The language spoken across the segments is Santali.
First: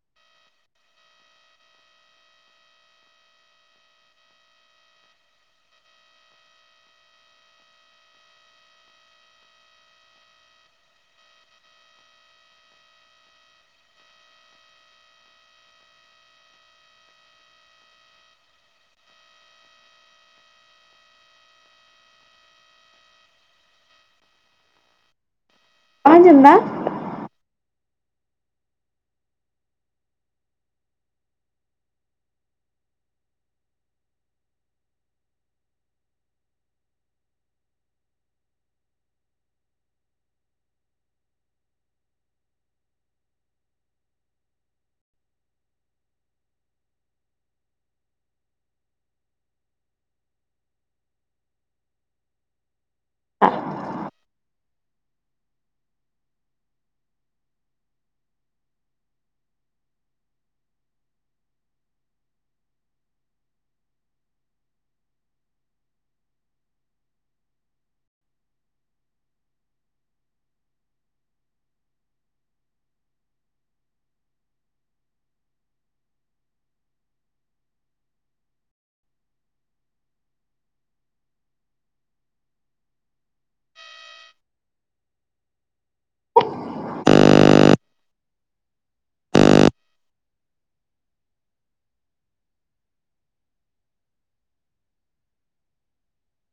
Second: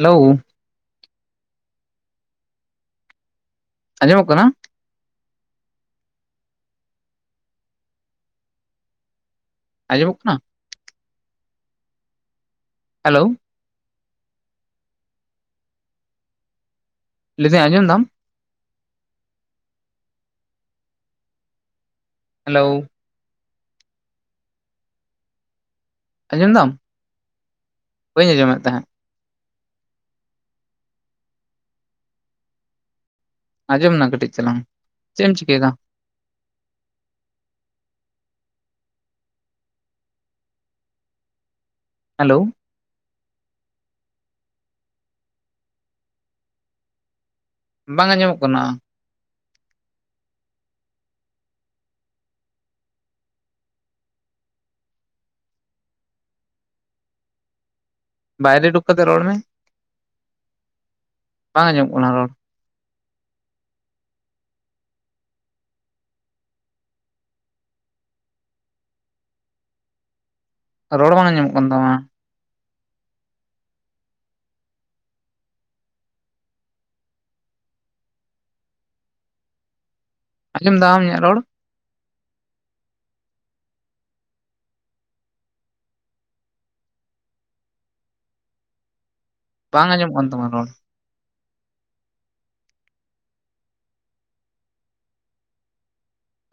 ᱦᱮᱞᱳ ᱾ ᱟᱡᱸᱚᱢᱚᱜ ᱠᱟᱱᱟ? ᱟᱸᱡᱚᱢᱚᱜ ᱠᱟᱱᱟ? ᱦᱮᱞᱳ ᱾ ᱞᱟᱹᱭ ᱫᱟᱹᱧ ᱟᱸᱡᱚᱢ ᱫᱟᱢ? ᱦᱮᱞᱳᱣ ᱾ ᱵᱟᱢ ᱟᱸᱡᱚᱢ ᱫᱟ ᱫᱟᱢ? ᱵᱟᱹᱧ ᱟᱸᱡᱚᱢᱮᱫ ᱛᱟᱦᱮᱸᱫ ᱾ ᱟᱸᱡᱚᱢ ᱮᱱᱟ ᱠᱟᱹᱴᱤᱡ ᱪᱟᱞᱟᱝ ᱾ ᱪᱮᱫ ᱮᱢ ᱪᱤᱠᱟᱹᱭᱮᱫᱟ? ᱦᱮᱞᱳᱣ ᱾ ᱵᱟᱝ ᱟᱸᱡᱚᱢᱚᱜ ᱠᱟᱱᱟ ᱾ ᱵᱟᱭᱨᱮ ᱩᱰᱩᱠ ᱠᱟᱛᱮ ᱨᱚᱲ ᱢᱮ, ᱵᱟᱝ ᱟᱸᱡᱚᱢ ᱠᱟᱱᱟ ᱨᱚᱲ ᱾ ᱨᱚᱲ ᱵᱟᱝ ᱟᱸᱡᱚᱢᱚᱜ ᱠᱟᱱ ᱛᱟᱢᱟ ᱾ ᱟᱸᱡᱚᱢ ᱫᱟᱢ ᱤᱧᱟᱜ ᱨᱚᱲ? ᱵᱟᱝ ᱟᱸᱡᱚᱢᱚᱜ ᱠᱟᱱ ᱛᱟᱢᱟ ᱨᱚᱲ ᱾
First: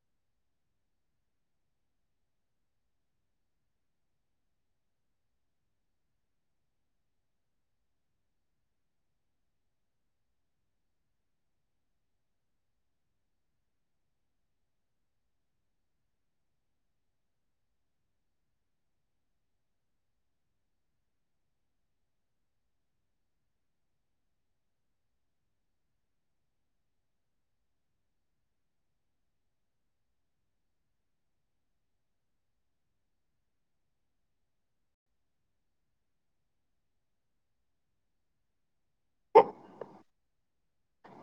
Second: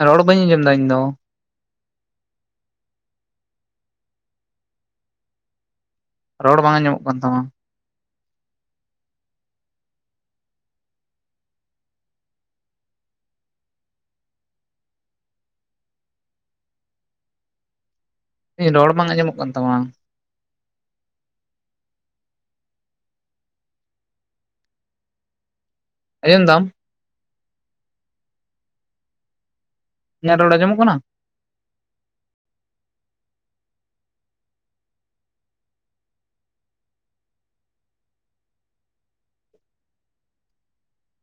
ᱨᱚᱲ ᱵᱟᱹᱧ ᱟᱸᱡᱚᱢ ᱮᱫᱟ ᱤᱧ ᱫᱚ ᱾ ᱨᱚᱲ ᱵᱟᱝ ᱟᱸᱡᱚᱢᱚᱜ ᱠᱟᱱ ᱛᱟᱢᱟ ᱾ [unintelligible] ᱨᱚᱲ ᱵᱟᱝ ᱟᱸᱡᱚᱢᱚᱜ ᱠᱟᱱ ᱛᱟᱢᱟ ᱾ ᱟᱸᱡᱚᱢ ᱫᱟᱢ? ᱤᱧᱟᱜ ᱨᱚᱲ ᱟᱸᱡᱚᱢᱚᱜ ᱠᱟᱱᱟ?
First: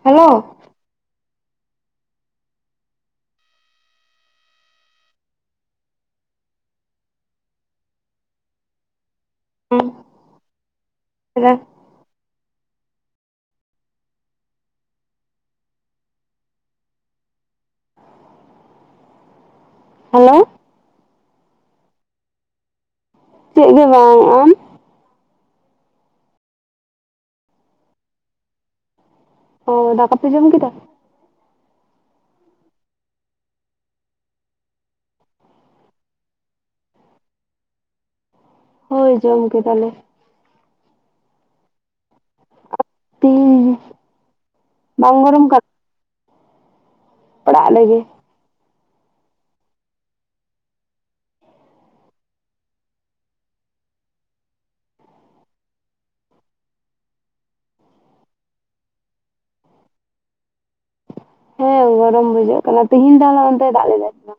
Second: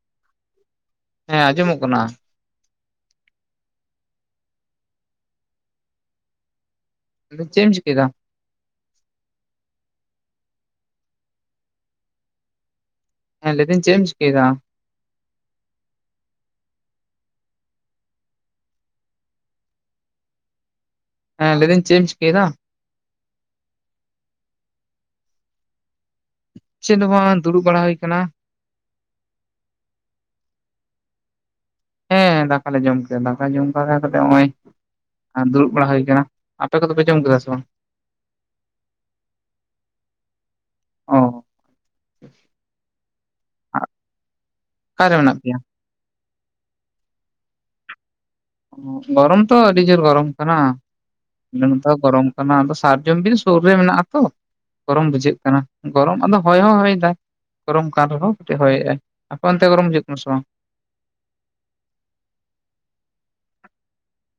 ᱦᱟᱞᱳ ᱾ ᱦᱮᱸ, ᱟᱸᱡᱚᱢᱚᱜ ᱠᱟᱱᱟ ᱾ [unintelligible] ᱮᱢ ᱪᱤᱠᱟᱹᱭ ᱫᱟ? ᱦᱮᱸ [unintelligible] ᱦᱮᱸ ᱞᱟᱹᱭ ᱮᱫᱟᱹᱧ ᱪᱮ ᱮᱢ ᱪᱤᱠᱟᱹᱭᱫᱟ? ᱦᱟᱞᱳ ᱾ ᱦᱮᱸ ᱞᱟᱹᱭᱫᱟᱹᱧ ᱪᱮᱫ ᱮᱢ ᱪᱤᱠᱟᱹᱭᱮᱫᱟ? ᱪᱮᱫ [unintelligible] ᱵᱟᱝ ᱾ ᱟᱢ? ᱪᱮᱫ ᱦᱚᱸ ᱵᱟᱝ ᱫᱩᱲᱩᱵ ᱵᱟᱲᱟ ᱦᱩᱭ ᱟᱠᱟᱱᱟ ᱾ ᱚ, ᱫᱟᱠᱟ ᱯᱮ ᱡᱚᱢ ᱠᱮᱫᱟ? ᱦᱮᱸ, ᱫᱟᱠᱟᱞᱮ ᱡᱚᱢ ᱠᱮᱫᱟ ᱾ ᱫᱟᱠᱟ ᱡᱚᱢ ᱵᱟᱲᱟ ᱠᱟᱛᱮ ᱱᱚᱜᱼᱚᱭ ᱫᱩᱲᱩᱵ ᱵᱟᱲᱟ ᱦᱩᱭ ᱟᱠᱟᱱᱟ ᱾ ᱟᱯᱮ ᱠᱚᱫᱚ ᱯᱮ ᱡᱚᱢ ᱠᱮᱫᱟ ᱥᱮ ᱵᱟᱝ? ᱦᱚᱭ, ᱡᱚᱢ ᱠᱮᱫᱟᱞᱮ ᱾ ᱚ ᱾ ᱟᱨ ᱛᱤ ᱚᱠᱟᱨᱮ ᱵᱟᱝ ᱢᱮᱱᱟᱜ ᱜᱚᱨᱚᱢ ᱯᱮᱭᱟ ᱠᱟᱱ? ᱯᱟᱲᱟᱜ ᱞᱮᱜᱮ᱾ ᱜᱚᱨᱚᱢ ᱛᱚ ᱟᱹᱰᱤ ᱡᱩᱨ ᱜᱚᱨᱚᱢ ᱠᱟᱱᱟ᱾ [unintelligible] ᱫᱚ ᱜᱚᱨᱚᱢ ᱠᱟᱱᱟ ᱟᱫᱚ ᱥᱟᱨᱡᱚᱢ ᱵᱤᱨ ᱥᱩᱨ ᱨᱮ ᱢᱮᱱᱟᱜᱼᱟ ᱛᱚ᱾ ᱜᱚᱨᱚᱢ ᱵᱩᱡᱷᱟᱹᱜ ᱠᱟᱱᱟ ᱜᱚᱨᱚᱢ ᱟᱫᱚ ᱦᱚᱭ ᱦᱚ ᱵᱟᱭ ᱦᱚᱭ ᱫᱟᱭ᱾ ᱜᱚᱨᱚᱢ ᱠᱟᱱ ᱨᱮᱦᱚᱸ ᱠᱟᱹᱴᱤᱡ ᱦᱚᱭᱮᱜᱼᱟᱭ, ᱟᱯᱮ‌ ᱚᱱᱛᱮ ᱜᱚᱨᱚᱢ ᱵᱩᱡᱷᱟᱹᱜ ᱠᱟᱱᱟ ᱥᱮ ᱵᱟᱝ? ᱦᱮᱸ ᱜᱚᱨᱚᱢ ᱵᱩᱡᱷᱟᱹᱜ ᱠᱟᱱᱟ ᱛᱮᱦᱤᱧ ᱫᱚ [unintelligible] ᱚᱱᱛᱮ ᱫᱟᱜ ᱞᱮᱫᱟᱭ ᱥᱮ ᱵᱟ?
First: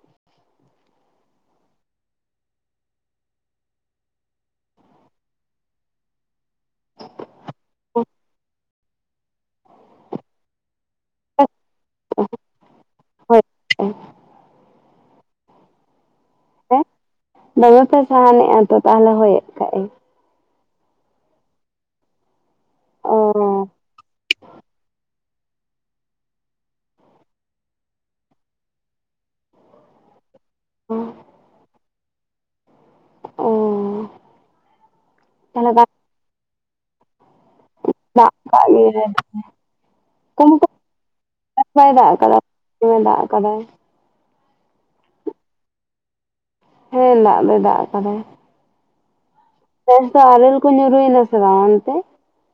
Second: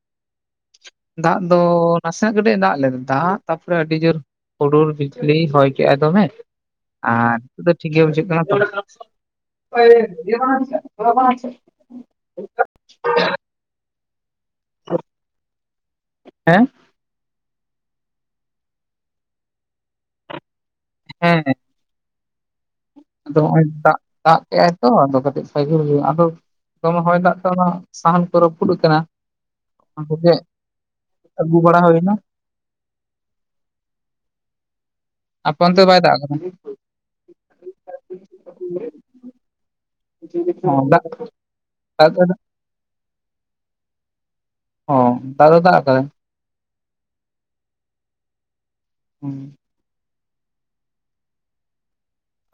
ᱫᱟᱜ ᱫᱚ ᱱᱟᱥᱮ ᱱᱟᱜ ᱠᱟᱹᱴᱤᱡ ᱫᱟᱜ ᱞᱮᱫᱟ ᱫᱟᱜ ᱛᱟᱯᱚᱨᱮ ᱟᱹᱰᱤ ᱡᱩᱨᱼᱼ ᱦᱩᱰᱩᱨ ᱵᱤᱡᱽᱞᱤ ᱦᱚᱭ ᱠᱮᱜᱼᱟᱭ ᱫᱚᱢᱮ ᱟᱨ ᱱᱤᱛᱚᱜ ᱫᱚ ᱴᱷᱤᱠ ᱜᱮ ᱵᱩᱡᱷᱟᱹᱜ ᱠᱟᱱᱟ ᱛᱚ᱾ ᱳᱭ ᱵᱟᱝ [unintelligible] ᱚᱸ᱾ ᱳᱵ ᱦᱮᱸ᱾ ᱮ ᱫᱚᱢᱮ ᱯᱮ ᱥᱟᱦᱟᱱᱮᱜᱼᱟ ᱛᱚ ᱛᱟᱦᱚᱞᱮ ᱦᱚᱭᱮᱫ ᱠᱷᱟᱡ ᱮ᱾ ᱦᱮᱸᱦᱮᱸ᱾ ᱚ ᱟᱫᱚ ᱦᱚᱸᱜᱼᱚᱭ ᱫᱟᱜ ᱫᱟᱜ ᱠᱮᱜᱼᱟᱭ ᱛᱚ ᱟᱫᱚ ᱠᱟᱹᱴᱤᱡ ᱥᱤᱜᱤᱲ ᱜᱮ ᱟᱫᱚᱼᱼ ᱫᱚᱢᱮ ᱦᱚᱭ ᱫᱟᱜ ᱛᱮ ᱚᱱᱟ ᱥᱟᱦᱟᱱ ᱠᱚ ᱨᱟᱹᱯᱩᱫ ᱟᱠᱟᱱᱟ [unintelligible] ᱠᱚᱜᱮ᱾ ᱟᱹᱜᱩ ᱵᱟᱲᱟ ᱦᱩᱭ ᱱᱟ᱾ ᱚ ᱟᱯᱮ ᱛᱟᱦᱚᱞᱮ ᱚᱱᱛᱮ ᱜᱟᱱ ᱵᱟᱭ ᱫᱟᱜ ᱠᱟᱫᱟ? ᱫᱟᱜ ᱟᱠᱟᱜ ᱜᱮᱭᱟᱭ ᱱᱚᱛᱮ ᱠᱩᱢᱩ ᱚ ᱫᱟᱜ ᱛᱮ ᱵᱟᱭ ᱫᱟᱜ ᱟᱠᱟᱫᱟ᱾ ᱫᱚᱢᱮ ᱫᱟᱜ ᱟᱠᱟᱫᱟᱭ᱾ ᱦᱚᱸ ᱫᱟᱜ ᱫᱚ ᱫᱟᱜ ᱟᱠᱟᱫᱟᱭ᱾ ᱦᱮᱸ ᱫᱟᱜ ᱫᱚᱭ ᱫᱟᱜ ᱟᱠᱟᱫᱟᱭ᱾ ᱦᱩᱸ᱾ ᱱᱮᱥ ᱫᱚ ᱟᱨᱮᱞ ᱠᱚ ᱧᱩᱨᱩᱭᱱᱟ ᱥᱮ ᱵᱟᱝ ᱚᱱᱛᱮ?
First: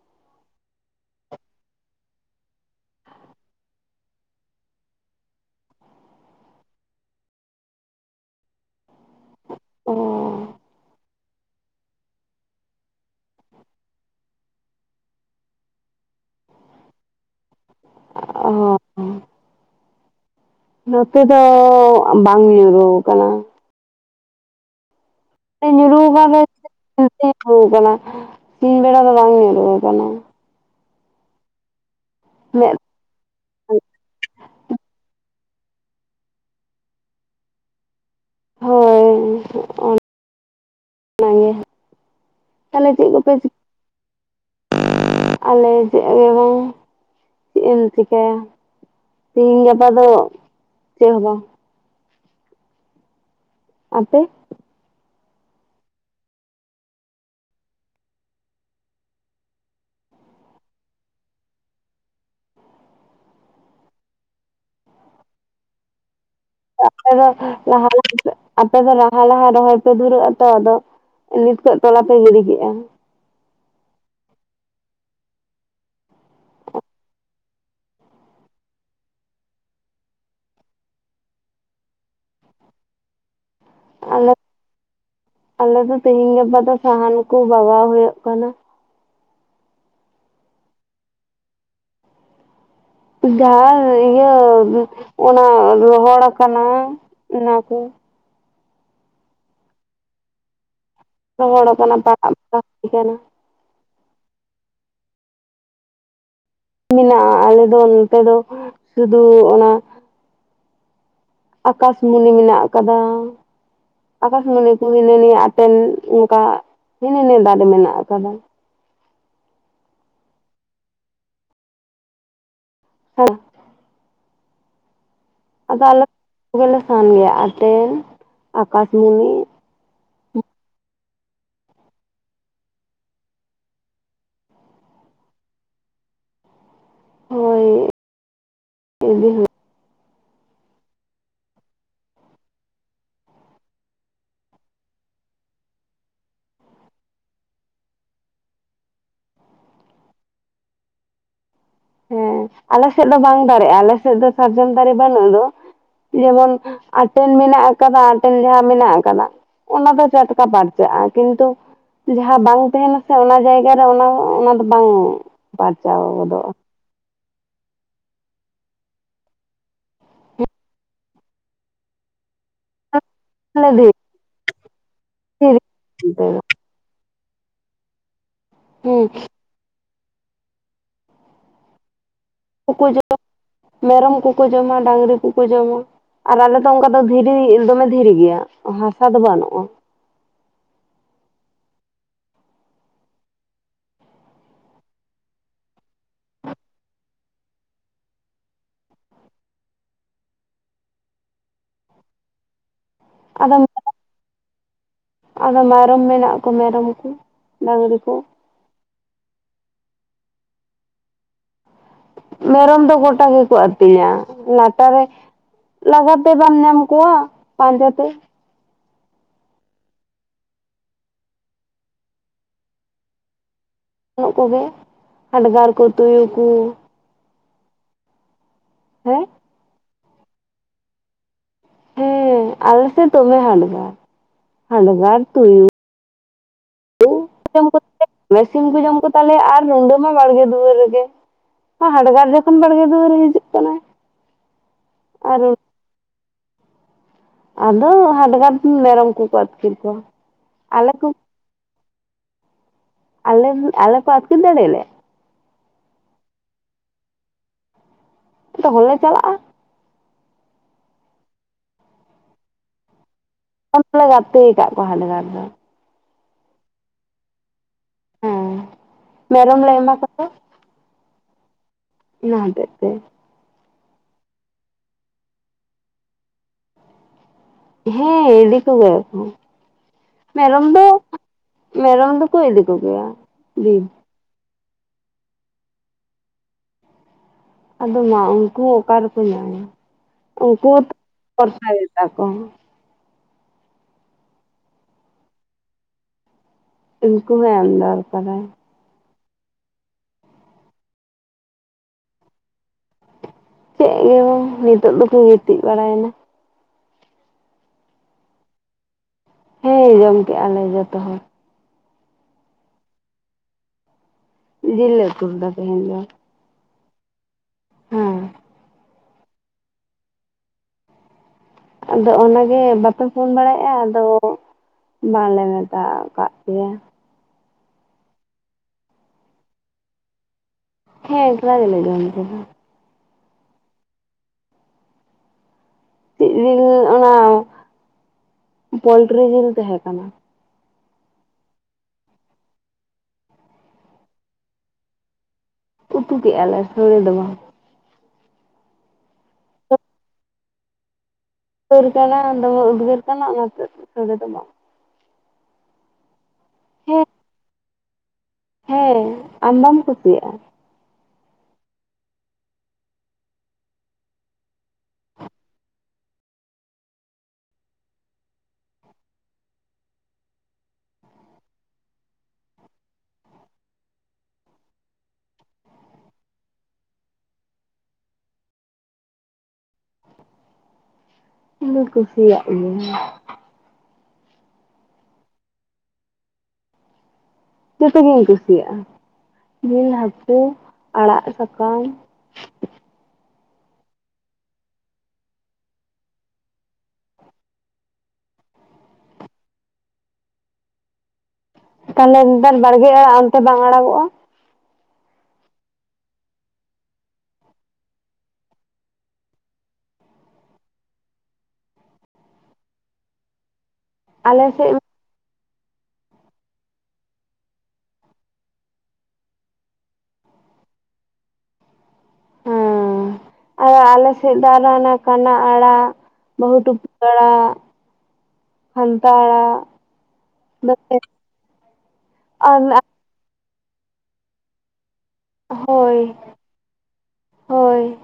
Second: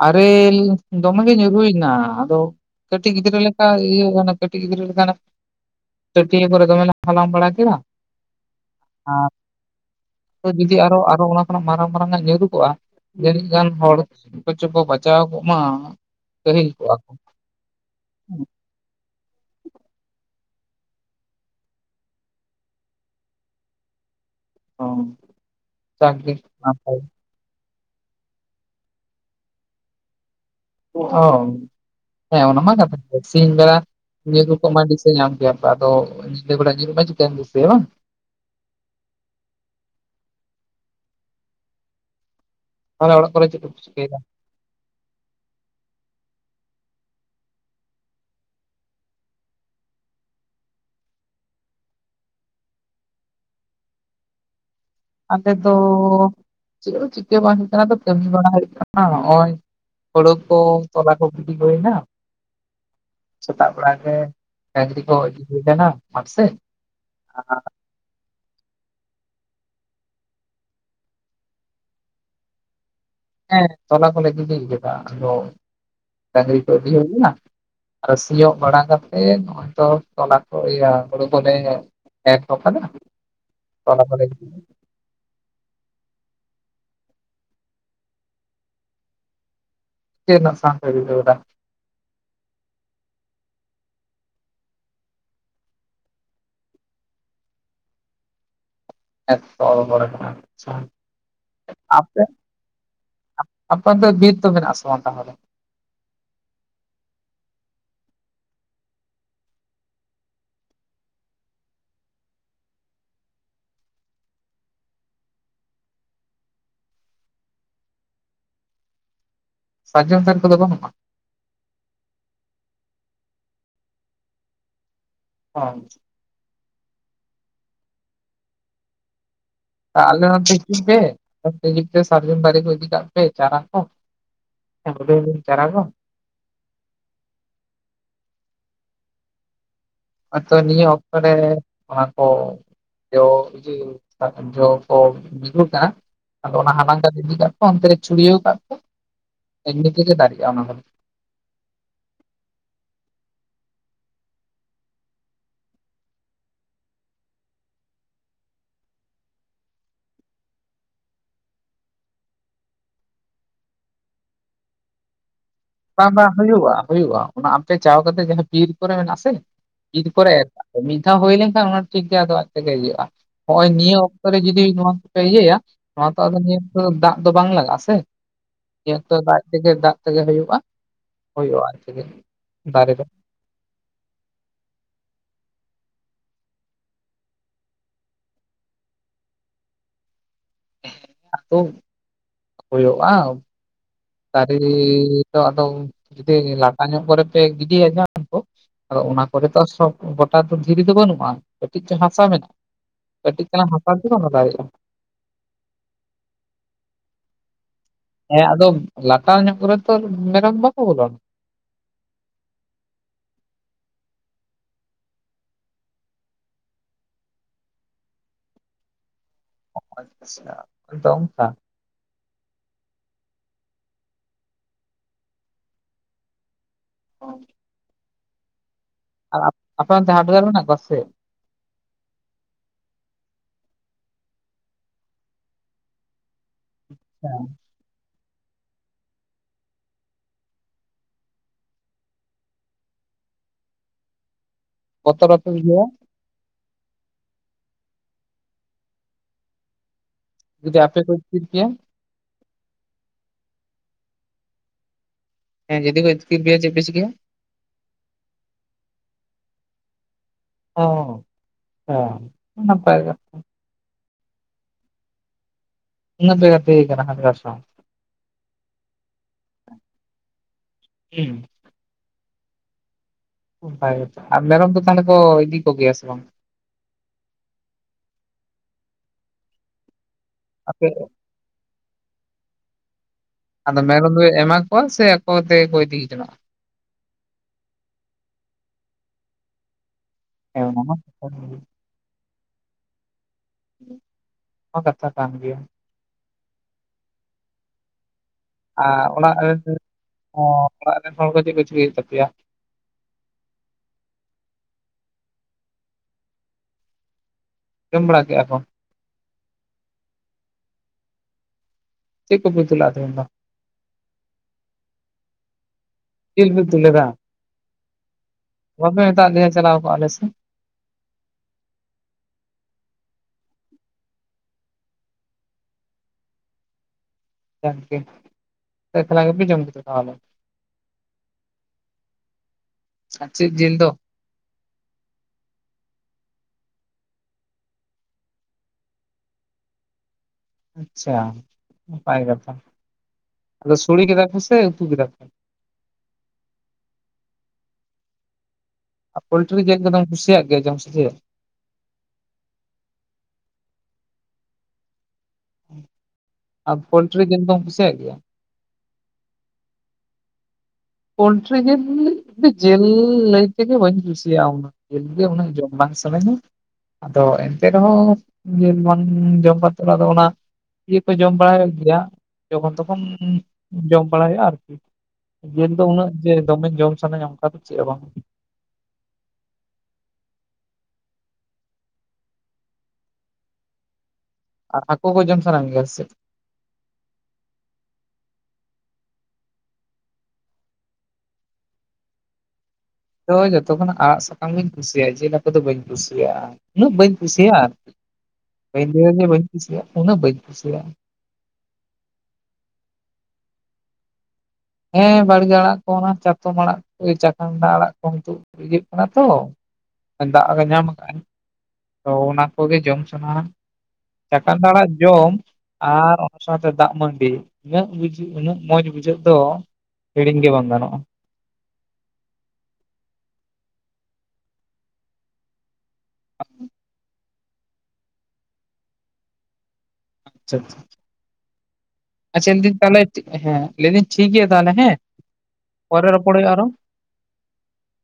ᱟᱨᱮᱞ ᱫᱚᱢᱮ ᱜᱤ ᱧᱩᱨᱩᱭᱱᱟ ᱟᱫᱚᱼᱼ ᱠᱟᱹᱴᱤᱡ ᱜᱤᱫᱽᱨᱟᱹ ᱞᱮᱠᱟ ᱤᱭᱟᱹ ᱠᱟᱱᱟ ᱠᱟᱹᱴᱤᱡ ᱜᱤᱫᱽᱨᱟᱹ ᱞᱮᱠᱟ ᱚᱱᱟᱼᱼ ᱴᱟᱹᱴᱭᱟᱹ ᱠᱚᱨᱮ ᱫᱚᱢᱮ ᱞᱮ ᱦᱟᱞᱟᱝ ᱵᱟᱲᱟ ᱠᱮᱫᱟ ᱚ ᱟᱨᱼᱼ ᱡᱩᱫᱤ ᱟᱨᱚ ᱟᱨᱚ ᱚᱱᱟ ᱠᱷᱚᱱᱟᱜ ᱢᱟᱨᱟᱝ ᱢᱟᱨᱟᱝᱟᱜ ᱧᱩᱨᱩ ᱠᱚᱜ-ᱟ ᱡᱟᱹᱱᱤᱡ ᱠᱷᱟᱱ ᱦᱚᱲᱼᱼ ᱠᱚᱪᱚ ᱠᱚ ᱵᱟᱡᱟᱣ ᱠᱚᱜ ᱢᱟ ᱠᱟᱹᱦᱤᱞ ᱠᱚᱜ-ᱟ ᱠᱚ᱾ ᱚᱻ [unintelligible] ᱱᱚᱛᱮ ᱫᱚ ᱵᱟᱝ ᱧᱩᱨᱩ ᱟᱠᱟᱱᱟ᱾ ᱚᱸ᱾ ᱮ ᱧᱩᱨᱩᱣᱠᱟᱱ ᱨᱮᱦᱚ ᱥᱤᱧ ᱵᱮᱲᱟ ᱫᱚ ᱵᱟᱝ ᱧᱩᱨᱩᱣ ᱠᱟᱱᱟ᱾ ᱚ ᱦᱚᱸᱣ ᱦᱮᱸ ᱚᱱᱟ ᱢᱟ ᱢᱮᱫ ᱠᱟᱛᱷᱟ ᱥᱤᱧ ᱵᱮᱲᱟ ᱧᱩᱨᱩ ᱠᱚᱜ ᱢᱟ ᱫᱤᱥᱟᱹ ᱧᱟᱢ ᱠᱮᱭᱟ ᱯᱮ ᱟᱫᱚ ᱧᱤᱫᱟᱹ ᱵᱮᱲᱟ ᱧᱩᱨᱩᱜ ᱢᱟ ᱪᱤᱠᱟᱢ ᱫᱤᱥᱟᱹᱭᱟ ᱵᱟᱝ᱾ ᱦᱚᱭ ᱦᱮᱸ ᱚᱱᱮ ᱚᱱᱟ ᱜᱮ᱾ ᱛᱟᱦᱚᱞᱮ ᱪᱤᱜ ᱠᱚ ᱠᱩ ᱚᱲᱟᱜ ᱯᱮ ᱠᱚᱨᱮ ᱪᱤᱠᱼᱼ ᱪᱮᱫ ᱠᱚᱯᱮ ᱪᱤᱠᱟᱹᱭᱮᱫᱟ ᱟᱞᱮ ᱪᱮᱜ ᱜᱮ ᱵᱟᱝ ᱪᱤᱜ ᱮᱢ ᱪᱤᱠᱟᱭᱟ᱾ ᱛᱤᱦᱤᱧ ᱜᱟᱯᱟ ᱫᱚ ᱪᱮᱜ ᱦᱚᱸ ᱵᱟᱝ᱾ ᱟᱯᱮ? ᱟᱞᱮ ᱫᱚ ᱪᱤᱜ ᱦᱚᱸ ᱪᱤᱠᱟᱹ ᱵᱟᱝ ᱦᱩᱭᱩᱜ ᱠᱟᱱᱟ ᱟᱫᱚ ᱠᱟᱹᱢᱤ ᱵᱟᱲᱟ ᱦᱩᱭᱩᱜ ᱠᱟᱱᱟ ᱱᱚᱜ-ᱚᱸᱭᱼᱼ ᱦᱩᱲᱩ ᱠᱚ ᱛᱚᱞᱟ ᱠᱚ ᱜᱤᱰᱤ ᱦᱚᱭ ᱮᱱᱟ᱾ ᱥᱮᱛᱟᱜ ᱵᱮᱲᱟ ᱜᱮ ᱰᱟᱹᱝᱨᱤ ᱠᱚ ᱤᱫᱤ ᱦᱩᱭ ᱟᱠᱟᱱᱟ ᱢᱟᱴ ᱥᱮᱫ ᱾ ᱟᱯᱮ ᱫᱚ ᱞᱟᱦᱟ [unintelligible] ᱥᱮᱼᱼ ᱟᱯᱮ ᱫᱚ ᱞᱟᱦᱟ ᱞᱟᱦᱟ ᱨᱚᱦᱚᱭ ᱯᱮ ᱫᱷᱩᱨᱟᱹᱜ-ᱟ ᱛᱚ ᱟᱫᱚ ᱮ ᱱᱤᱛ ᱠᱷᱚᱱ ᱛᱚᱞᱟ ᱯᱮ ᱜᱤᱰᱤ ᱠᱮᱜ-ᱟ᱾ ᱦᱮᱸ ᱛᱚᱞᱟ ᱠᱚᱞᱮ ᱜᱤᱰᱤ ᱠᱮᱫᱟ ᱟᱫᱚ ᱰᱟᱹᱝᱨᱤ ᱠᱚ ᱤᱫᱤ ᱦᱩᱭ ᱞᱮᱱᱟ᱾ ᱟᱨ ᱥᱤᱭᱳᱜ ᱵᱟᱲᱟ ᱠᱟᱛᱮᱜ ᱱᱚᱜ-ᱚᱸᱭ ᱛᱚ ᱛᱚᱞᱟ ᱠᱚ ᱤᱭᱟᱹ ᱦᱩᱲᱩ ᱠᱚᱞᱮᱼᱼ ᱮᱨ ᱚᱴᱚ ᱠᱟᱫᱟ ᱛᱚᱞᱟ ᱠᱚᱞᱮ ᱟᱞᱮ ᱜᱤᱰᱤ ᱦᱩᱭᱼᱼ ᱟᱞᱮ ᱫᱚ ᱛᱤᱦᱤᱧ ᱜᱟᱯᱟ ᱫᱚ ᱥᱟᱦᱟᱱ ᱠᱚ ᱵᱟᱜᱟᱣ ᱦᱚᱭᱚᱜ ᱠᱟᱱᱟ᱾ ᱪᱮᱜ ᱨᱮᱱᱟᱜ ᱥᱟᱦᱟᱱ ᱯᱮ ᱵᱤᱜᱷᱟᱹᱣ ᱮᱫᱟ? ᱡᱟᱦᱟᱸ ᱤᱭᱟᱹ ᱚᱱᱟ ᱨᱚᱦᱚᱲ ᱟᱠᱟᱱᱟ ᱚᱱᱟ ᱠᱩ [unintelligible] ᱨᱚᱦᱚᱲ ᱟᱠᱟᱱᱟ ᱟᱯᱮ ᱯᱟᱲᱟᱜ ᱵᱟᱲᱟ ᱦᱩᱭ ᱟᱠᱟᱱᱟ ᱟᱯᱮ ᱚᱱᱛᱮ ᱫᱚ ᱵᱤᱨ ᱫᱚ ᱢᱮᱱᱟᱜ-ᱟ ᱥᱮ ᱵᱟᱝ ᱛᱟᱦᱚᱞᱮ ᱢᱮᱱᱟᱜᱼᱟ ᱟᱞᱮ ᱫᱚ ᱱᱚᱛᱮ ᱫᱚ ᱥᱩᱫᱩ ᱚᱱᱟ ᱟᱠᱟᱥᱢᱩᱱᱤ ᱢᱮᱱᱟᱜ ᱟᱠᱟᱫᱟ ᱟᱠᱟᱥ ᱢᱩᱱᱤ ᱠᱚ ᱦᱤᱱᱟᱹ ᱱᱤᱭᱟᱹ ᱟᱴᱮᱱ ᱚᱱᱠᱟ ᱦᱤᱱᱟᱹ ᱱᱤᱭᱟᱹ ᱫᱟᱨᱮ ᱢᱮᱱᱟᱜ ᱟᱠᱟᱫᱟ ᱥᱟᱨᱡᱚᱢ ᱫᱟᱨᱤ ᱠᱚᱫᱚ ᱵᱟᱹᱱᱩᱜᱼᱟ ᱦᱮᱸ ᱟᱫᱚ ᱟᱞᱮ ᱠᱚᱜᱮ ᱞᱮ ᱥᱟᱦᱟᱱ ᱜᱮᱭᱟ ᱟᱴᱮᱱ ᱟᱠᱟᱥ ᱢᱩᱱᱤ ᱟᱨ ᱟᱞᱮ ᱱᱚᱛᱮ ᱦᱤᱡᱩᱜ ᱯᱮ ᱦᱤᱡᱩᱜ ᱛᱮ ᱥᱟᱨᱡᱚᱢ ᱫᱟᱨᱮ ᱠᱚ ᱤᱫᱤ ᱠᱟᱜ ᱯᱮ ᱪᱟᱨᱟ ᱠᱚ ᱦᱩᱰᱤᱧ ᱦᱩᱰᱤᱧ ᱪᱟᱨᱟ ᱠᱚ ᱦᱳᱭ ᱤᱫᱤ ᱦᱩᱭᱩᱜ ᱟᱨ ᱛᱚᱵᱮ ᱱᱤᱭᱟᱹ ᱚᱠᱛᱚ ᱨᱮ ᱚᱱᱟ ᱠᱚ ᱡᱚ [unintelligible] ᱡᱚ ᱠᱚ ᱧᱩᱨᱩ ᱟᱠᱟᱱᱟ ᱟᱫᱚ ᱚᱱᱟ ᱦᱟᱞᱟᱝ ᱠᱟᱛᱮ ᱤᱫᱤ ᱠᱟᱜ ᱯᱮ ᱚᱱᱛᱮ ᱨᱮ ᱪᱷᱩᱲᱭᱟᱹᱣ ᱠᱟᱜ ᱯᱮ ᱮᱢᱱᱤ ᱛᱮᱜᱮ ᱫᱟᱨᱮᱜᱼᱟ ᱚᱱᱟ ᱫᱚ ᱦᱮᱸ ᱟᱞᱮ ᱥᱮᱫ ᱫᱚ ᱵᱟᱝ ᱫᱟᱨᱮᱜᱼᱟ ᱟᱞᱮ ᱥᱮᱫ ᱫᱚ ᱥᱟᱨᱡᱚᱢ ᱫᱟᱨᱮ ᱵᱟᱹᱱᱩᱜ ᱫᱚ ᱡᱮᱢᱚᱱ ᱟᱴᱮᱱ ᱢᱮᱱᱟᱜ ᱟᱠᱟᱫᱟ ᱟᱴᱮᱱ [unintelligible] ᱢᱮᱱᱟᱜ ᱟᱠᱟᱫᱟ ᱚᱱᱟ ᱫᱚ ᱴᱟᱴᱠᱟ ᱯᱟᱨᱪᱟᱜᱼᱟ ᱠᱤᱱᱛᱩ ᱡᱟᱦᱟᱸ ᱵᱟᱝ ᱛᱟᱦᱮᱱᱟ ᱥᱮ ᱚᱱᱟ ᱡᱟᱭᱜᱟ ᱨᱮ ᱚᱱᱟ ᱚᱱᱟ ᱫᱚ ᱵᱟᱝ ᱯᱟᱨᱪᱟᱣ ᱵᱟᱝ ᱵᱟᱝ ᱜᱚᱫᱚᱜᱼᱟ ᱦᱩᱭᱩᱜᱼᱟ ᱦᱩᱭᱩᱜᱼᱟ ᱚᱱᱟ ᱟᱯᱮ ᱪᱟᱣ ᱠᱟᱛᱮ ᱡᱟᱦᱟᱸ ᱵᱤᱨ ᱠᱚᱨᱮ ᱢᱮᱱᱟᱜ ᱟᱥᱮ ᱵᱤᱨ ᱠᱚᱨᱮ ᱢᱤᱫ ᱫᱷᱟᱣ ᱦᱩᱭ ᱞᱮᱱᱠᱷᱟᱱ ᱚᱱᱟ ᱴᱷᱤᱠ ᱜᱮ ᱟᱫᱚ ᱛᱮᱜᱮ ᱤᱭᱟᱸᱜᱼᱟ ᱦᱚᱸᱜ ᱚᱭ ᱱᱤᱭᱟᱹ ᱚᱠᱛᱚ ᱨᱮ ᱡᱩᱫᱤ ᱱᱚᱣᱟ ᱠᱚᱯᱮ ᱤᱭᱟᱹᱭᱟ ᱱᱚᱣᱟ ᱛᱚ ᱟᱫᱚ ᱱᱤᱭᱟᱹ ᱛᱚ ᱫᱟᱜ ᱫᱚ ᱵᱟᱝ ᱞᱟᱜᱟᱜᱼᱟ ᱥᱮ ᱦᱮᱸ ᱠᱮᱛᱚ ᱫᱟᱜ ᱛᱮᱜᱮ ᱫᱟᱜ ᱛᱮᱜᱮ ᱦᱩᱭᱩᱜᱼᱟ ᱦᱳᱭᱳᱜᱼᱟ ᱟᱡ ᱛᱮᱜᱮ ᱾ ᱚᱠᱚᱭ ᱡᱚ ᱠᱚ ᱢᱮᱨᱚᱢ ᱠᱚᱠᱚ ᱡᱚᱢᱟ ᱰᱟᱺᱝᱨᱤ ᱠᱚᱠᱚ ᱡᱚᱢᱟ, ᱟᱨ ᱟᱞᱮᱫᱚ ᱚᱱᱠᱟ ᱫᱚ ᱫᱷᱤᱨᱤ ᱫᱚᱢᱮ ᱫᱷᱤᱨᱤ ᱜᱮᱭᱟ ᱦᱟᱥᱟ ᱫᱚ ᱵᱟᱹᱱᱩᱜᱼᱟ ᱾ ᱛᱳ ᱦᱩᱭᱩᱜᱼᱟ ᱫᱟᱨᱮ ᱨᱤ ᱫᱚ ᱟᱫᱚ ᱡᱩᱫᱤ ᱞᱟᱴᱟ ᱧᱚᱜ ᱠᱚᱨᱮ ᱯᱮ ᱜᱤᱰᱤᱭᱟ ᱡᱟᱝ ᱠᱩ ᱟᱫᱚ ᱚᱱᱟ ᱠᱚᱨᱮ ᱛᱚ ᱥᱚᱵ ᱜᱚᱴᱟ ᱫᱚ ᱫᱷᱤᱨᱤ ᱫᱚ ᱵᱟᱹᱱᱩᱜᱼᱟ, ᱠᱟᱹᱴᱤᱡ ᱪᱚ ᱦᱟᱥᱟ ᱢᱮᱱᱟᱜᱼᱟ ᱠᱟᱹᱴᱤᱡ ᱟᱫᱚ ᱪᱟᱞᱟᱝ ᱦᱟᱥᱟ ᱛᱮᱜᱮ ᱚᱱᱟ ᱫᱟᱲᱮᱜᱼᱟ᱾ ᱟᱫᱚ ᱢᱮᱨᱚᱢ ᱢᱮᱱᱟᱜ ᱠᱚ ᱢᱮᱨᱚᱢ ᱠᱩ ᱰᱟᱺᱝᱨᱤ ᱠᱚ᱾ ᱦᱮᱸ ᱟᱫᱚ ᱞᱟᱴᱟᱣ ᱧᱚᱜ ᱠᱚᱨᱮ ᱛᱚ ᱢᱮᱨᱚᱢ ᱵᱟᱠᱚ ᱵᱚᱞᱚᱱᱟ, ᱢᱮᱨᱚᱢ ᱫᱚ ᱜᱚᱴᱟ ᱜᱮᱠᱚ ᱟᱹᱛᱤᱧᱟ ᱞᱟᱴᱟᱨ ᱨᱮ ᱞᱟᱜᱟ ᱛᱮ ᱵᱟᱢ ᱧᱟᱢ ᱠᱚᱣᱟ ᱯᱟᱸᱡᱟ ᱛᱮ [unintelligible] ᱛᱚ ᱚᱱᱠᱟ ᱡᱟᱹᱱᱚᱜ ᱠᱚᱜᱮ ᱦᱟᱰᱜᱟᱨ ᱠᱚ ᱛᱩᱭᱩ ᱠᱩ [unintelligible] ᱦᱮᱸ, ᱟᱨ ᱟᱯᱮ ᱚᱱᱛᱮ ᱦᱟᱰᱜᱟᱨ ᱢᱮᱱᱟᱜ ᱠᱚᱣᱟ ᱥᱮ ᱦᱮᱸ ᱟᱞᱮ ᱥᱮᱫ ᱫᱚᱢᱮ ᱦᱟᱰᱜᱟᱨ ᱦᱟᱰᱜᱟᱨ ᱛᱩᱭᱩ [unintelligible] ᱢᱮ ᱥᱤᱢ ᱠᱚ ᱡᱚᱢ ᱠᱚᱛᱟᱞᱮᱭᱟ ᱟᱨ ᱨᱩᱱᱰᱟᱹ ᱢᱟ ᱵᱟᱲᱜᱮ ᱫᱩᱣᱟᱹᱨ ᱨᱮᱜᱮ ᱦᱟᱰᱜᱟᱨ ᱡᱚᱠᱷᱚᱱ ᱵᱟᱲᱜᱮ ᱫᱩᱣᱟᱹᱨᱮ ᱦᱤᱡᱩᱜ ᱠᱟᱱᱟᱭ ᱵᱚᱛᱚᱨ ᱟᱨ ᱵᱟᱯᱮ ᱵᱩᱡᱷᱟᱣᱟ ᱟᱫᱚ ᱦᱟᱰᱜᱟᱨ ᱛᱤ ᱢᱮᱨᱚᱢ ᱠᱚᱠᱚ ᱟᱹᱛᱠᱤᱨ ᱠᱚᱣᱟ ᱡᱩᱫᱤ ᱟᱯᱮ ᱠᱚ ᱤᱛᱠᱤᱨᱯᱮᱭᱟ᱾ ᱟᱞᱮ ᱟᱞᱮ ᱠᱚ ᱟᱹᱛᱠᱤᱨ ᱫᱟᱹᱲᱮᱭᱟᱞᱮᱭᱟ, ᱦᱮᱸ ᱡᱩᱫᱤ ᱠᱚ ᱤᱛᱠᱤᱨ ᱯᱮᱭᱟ ᱪᱮᱜ ᱯᱮ ᱪᱤᱠᱟᱹᱭᱟ ᱛᱚᱠᱷᱚᱱ ᱞᱮ ᱪᱟᱞᱟᱜᱼᱟ ᱾ ᱚ-ᱚ ᱱᱟᱯᱟᱭ ᱠᱟᱛᱷᱟ ᱾ [unintelligible] ᱜᱟᱛᱮ ᱠᱟᱜ ᱠᱚᱣᱟ ᱦᱟᱰᱜᱟᱨ ᱫᱚ ᱾ ᱤᱱᱟᱹᱜ ᱯᱮ ᱜᱟᱛᱮ ᱠᱟᱱᱟ ᱦᱟᱰᱜᱟᱨ ᱥᱟᱸᱣ, ᱦᱮᱸ ᱢᱮᱨᱚᱢ ᱞᱮ ᱮᱢ ᱟᱠᱚ ᱠᱟᱱ [unintelligible] ᱤᱱᱟᱹ ᱦᱚᱛᱮᱜ ᱛᱮ ᱾ ᱵᱷᱟᱜᱮ ᱜᱮᱛᱚ ᱟᱨ ᱢᱮᱨᱚᱢ ᱠᱚ ᱛᱟᱦᱚᱞᱮ ᱠᱚ ᱤᱫᱤ ᱠᱚᱜᱮᱭᱟ ᱥᱮ ᱵᱟᱝ, ᱦᱮᱸ ᱤᱫᱤ ᱠᱚᱜᱮ ᱭᱟᱠᱚ ᱢᱮᱨᱚᱢ ᱫᱚ ᱟᱯᱮ ᱢᱮᱨᱚᱢ ᱫᱚᱠᱚ ᱤᱫᱤ ᱠᱚ ᱜᱮᱭᱟ᱾ ᱟᱫᱚ ᱢᱮᱨᱚᱢ ᱫᱚᱭ ᱮᱢᱟ ᱠᱚᱣᱟ ᱥᱮ ᱟᱠᱚ ᱛᱮᱜᱮ ᱠᱚ ᱤᱫᱤ ᱡᱚᱝᱜᱚᱜ-ᱟ᱾ ᱟᱫᱚ ᱢᱟ ᱩᱱᱠᱩ ᱚᱠᱟ ᱨᱮᱠᱚ ᱧᱟᱢᱟ ᱦᱮᱸ ᱩᱱᱠᱩ ᱚᱱᱟ ᱦᱚᱸ [unintelligible] ᱯᱚᱨᱥᱟᱭ ᱦᱩᱭᱩᱜ ᱛᱟᱠᱚᱣᱟ ᱾ ᱚ ᱠᱟᱛᱷᱟ ᱠᱟᱱ ᱜᱮᱭᱟ, ᱩᱱᱠᱩ ᱦᱚᱸ ᱮᱢ ᱫᱚᱨᱠᱟᱨᱟᱭ᱾ ᱟᱨ ᱚᱲᱟᱜ ᱨᱮᱱ ᱦᱚᱸ ᱚᱲᱟᱜ ᱨᱮᱱ ᱦᱚᱲ ᱠᱚ ᱪᱮᱜ ᱠᱚ ᱪᱤᱠᱟᱹᱭ ᱮᱫ ᱛᱟᱯᱮᱭᱟ ᱾ ᱪᱮᱫ ᱜᱮᱵᱚ ᱱᱤᱛᱚᱜ ᱫᱚᱠᱚ ᱜᱤᱛᱤᱡ ᱵᱟᱲᱟᱭᱮᱱᱟ᱾ ᱡᱚᱢ ᱵᱟᱲᱟ ᱠᱮᱜᱟᱠᱚ? ᱦᱮᱸ ᱡᱚᱢ ᱠᱮᱜ ᱟᱞᱮ ᱡᱚᱛᱚ ᱦᱚᱲ ᱾ ᱪᱮᱜ ᱠᱚᱯᱮ ᱩᱛᱩᱞᱟᱜᱼᱟ ᱛᱮᱦᱮᱱ ᱫᱚ? ᱡᱤᱞ ᱞᱮ ᱩᱛᱩ ᱞᱮᱫᱟ ᱛᱮᱦᱮᱧ ᱫᱚ᱾ ᱡᱤᱞ ᱯᱮ ᱩᱛᱩ ᱞᱮᱫᱟ ᱾ ᱦᱮᱸ ᱵᱟᱯᱮ ᱢᱮᱛᱟᱜ ᱞᱮᱭᱟ ᱪᱟᱞᱟᱣ ᱠᱚᱣᱟ ᱞᱮ ᱥᱮ᱾ ᱟᱫᱚ ᱚᱱᱟ ᱜᱮ ᱵᱟᱯᱮ ᱯᱷᱳᱱ ᱵᱟᱲᱟᱭᱮᱼᱟ ᱟᱫᱚ ᱵᱟᱝᱞᱮ ᱢᱮᱛᱟᱣ ᱠᱟᱜ ᱯᱮᱭᱟ᱾ [unintelligible] ᱮᱠᱞᱟᱭ ᱜᱤᱯᱮ ᱡᱚᱢ ᱠᱮᱫᱟ ᱛᱟᱦᱞᱮ ᱦᱮᱸ ᱮᱠᱞᱟ ᱜᱮᱞᱮ ᱡᱚᱢ ᱠᱮᱫᱟ᱾ ᱟ ᱪᱮᱜ ᱡᱤᱞ ᱫᱚ? ᱪᱮᱫ ᱡᱤᱞ ᱚᱱᱟ ᱯᱳᱞᱴᱨᱤ ᱡᱤᱞ ᱛᱟᱦᱮᱸ ᱠᱟᱱᱟ᱾ ᱟᱪᱪᱷᱟ ᱱᱟᱯᱟᱭ ᱠᱟᱛᱷᱟ ᱟᱫᱚ ᱥᱚᱲᱮ ᱠᱮᱫᱟ ᱠᱚ ᱥᱮ ᱩᱛᱩ ᱠᱮᱫᱟ ᱠᱚ ᱩᱛᱩ ᱠᱮᱜᱼᱟᱞᱮ ᱥᱳᱲᱮ ᱫᱚ ᱵᱟᱝ᱾ ᱟ ᱯᱚᱞᱴᱨᱤ ᱡᱤᱞ ᱠᱚᱫᱚᱢ ᱠᱩᱥᱤᱭᱟᱜ ᱜᱮᱭᱟ ᱡᱚᱢ ᱥᱮ ᱪᱮᱫ [unintelligible] ᱫᱚᱢᱮ ᱩᱫᱜᱟᱹᱨ ᱠᱟᱱᱟ ᱚᱱᱟᱛᱮ ᱥᱚᱲᱮ ᱫᱚ ᱵᱟᱝ᱾ ᱟᱨ ᱦᱮᱸ ᱯᱳᱞᱴᱨᱤ ᱡᱤᱞ ᱫᱚᱢ ᱠᱩᱥᱤᱭᱟᱜ ᱜᱮᱭᱟ? ᱦᱮᱸ ᱟᱢ ᱵᱟᱢ ᱠᱩᱥᱤᱭᱟᱜᱼᱟ? ᱯᱳᱞᱴᱨᱤ ᱡᱤᱞ, ᱡᱤᱞ ᱞᱟᱹᱭ ᱛᱮ ᱜᱮ ᱵᱟᱹᱧ ᱠᱩᱥᱤᱭᱟᱜ ᱼᱟ ᱩᱱᱟᱹᱜ᱾ ᱡᱤᱞ ᱜᱮ ᱩᱱᱟᱹᱜ ᱡᱚᱢ ᱵᱟᱝ ᱥᱟᱱᱟᱧᱟ᱾ ᱟᱫᱚ ᱮᱱᱛᱮ ᱨᱮᱦᱚᱸ ᱡᱤᱞ ᱵᱟᱝ ᱡᱚᱢ ᱠᱟᱛᱮ ᱟᱫᱚ ᱚᱱᱟ ᱤᱭᱟᱹ ᱠᱚ ᱡᱚᱢ ᱵᱟᱲ ᱜᱮᱭᱟ ᱡᱚᱠᱷᱚᱱ ᱛᱚᱠᱷᱚᱱ ᱡᱚᱢ ᱵᱟᱲᱟᱭ ᱦᱩᱭᱩᱜᱼᱟ ᱟᱨᱠᱤ ᱡᱤᱞ ᱫᱚ ᱩᱱᱟᱹᱜ ᱡᱮ ᱫᱚᱢᱮ ᱡᱚᱢ ᱥᱟᱱᱟᱧᱟ ᱚᱱᱠᱟ ᱫᱚ ᱪᱮᱫ ᱦᱚᱸ ᱵᱟᱝ᱾ ᱤᱧ ᱫᱩᱧ ᱠᱩᱥᱤᱭᱟᱜ ᱜᱮᱭᱟ᱾ ᱟᱨ ᱦᱟᱠᱩ ᱠᱚ ᱡᱚᱢ ᱥᱟᱱᱟᱢ ᱡᱮᱭᱟ ᱥᱮ ᱪᱮᱫ? ᱡᱚᱛᱚ ᱜᱤᱧ ᱠᱩᱥᱤᱭᱟᱜᱼᱟ ᱡᱤᱞ ᱦᱟᱹᱠᱩ ᱟᱲᱟᱜ ᱥᱟᱠᱟᱢ ᱫᱚ ᱡᱚᱛᱚ ᱠᱷᱚᱱᱟᱜ ᱟᱲᱟᱜ ᱥᱟᱠᱟᱢ ᱜᱤᱧ ᱠᱩᱥᱤᱭᱟᱜᱼᱟ ᱡᱤᱞ ᱦᱟᱹᱠᱩ ᱫᱚ ᱵᱟᱹᱧ ᱠᱩᱥᱤᱭᱟᱜᱼᱟ᱾ ᱩᱱᱟᱹᱜ ᱵᱟᱹᱧ ᱠᱩᱥᱤᱭᱟᱜᱼᱟ [unintelligible] ᱩᱱᱟᱹᱜ ᱵᱟᱹᱧ ᱠᱩᱥᱤᱭᱟᱜᱼᱟ᱾ ᱛᱟᱦᱞᱮ ᱱᱮᱛᱟᱨ ᱵᱟᱲᱜᱮ ᱟᱲᱟᱜ ᱚᱱᱛᱮ ᱵᱟᱝ ᱟᱲᱟᱜᱚᱜᱼᱟ? ᱦᱮᱸ ᱵᱟᱲᱜᱮ ᱟᱲᱟᱜ ᱠᱚ ᱚᱱᱟ ᱪᱟᱛᱚᱢ ᱟᱲᱟᱜ ᱪᱟᱠᱟᱢᱟᱰᱟ ᱟᱲᱟᱜ ᱠᱚ [unintelligible] ᱠᱟᱱᱟ ᱛᱚ ᱫᱟᱜᱽ ᱜᱮ ᱧᱟᱢ ᱠᱟᱜᱼᱟᱭ ᱛᱚ ᱚᱱᱟ ᱠᱚᱜᱮ ᱡᱚᱢ ᱥᱟᱱᱟᱦᱟ᱾ ᱟᱞᱮ [unintelligible] ᱥᱮᱫ ᱟᱲᱟᱜ ᱡᱚᱢ ᱟᱨ ᱚᱱᱟ ᱥᱟᱶᱛᱮ ᱫᱟᱜᱽ ᱢᱟᱹᱰᱤ ᱩᱱᱟᱹᱜ ᱵᱩᱡᱷ ᱩᱱᱟᱹᱜ ᱢᱚᱸᱡᱽ ᱵᱩᱡᱷᱟᱹᱜ ᱫᱚ ᱦᱤᱲᱤᱧ ᱜᱮ ᱵᱟᱝ ᱜᱟᱱᱚᱜᱼᱟ᱾ ᱟᱨ ᱟᱞᱮᱥᱮᱫ ᱫᱚ ᱟᱨ ᱠᱟᱱᱟ ᱟᱲᱟᱜ ᱵᱟᱹᱦᱩ ᱴᱩᱯᱤ ᱟᱲᱟᱜ ᱥᱟᱱᱛᱟᱲᱟᱜ ᱟᱪᱷᱟ ᱟᱪᱷᱟ, ᱞᱟᱹᱭᱫᱤᱧ ᱟᱨ ᱛᱟᱦᱚᱞᱮ ᱦᱮᱸ ᱞᱟᱹᱭᱫᱟᱹᱧ ᱴᱷᱤᱠ ᱜᱮᱭᱟ ᱛᱟᱦᱚᱞᱮ ᱦᱮᱸ ᱯᱚᱨᱮ ᱦᱳᱭ ᱨᱚᱯᱚᱲ ᱦᱩᱭᱩᱜᱼᱟ ᱟᱨᱚ ᱦᱳᱭ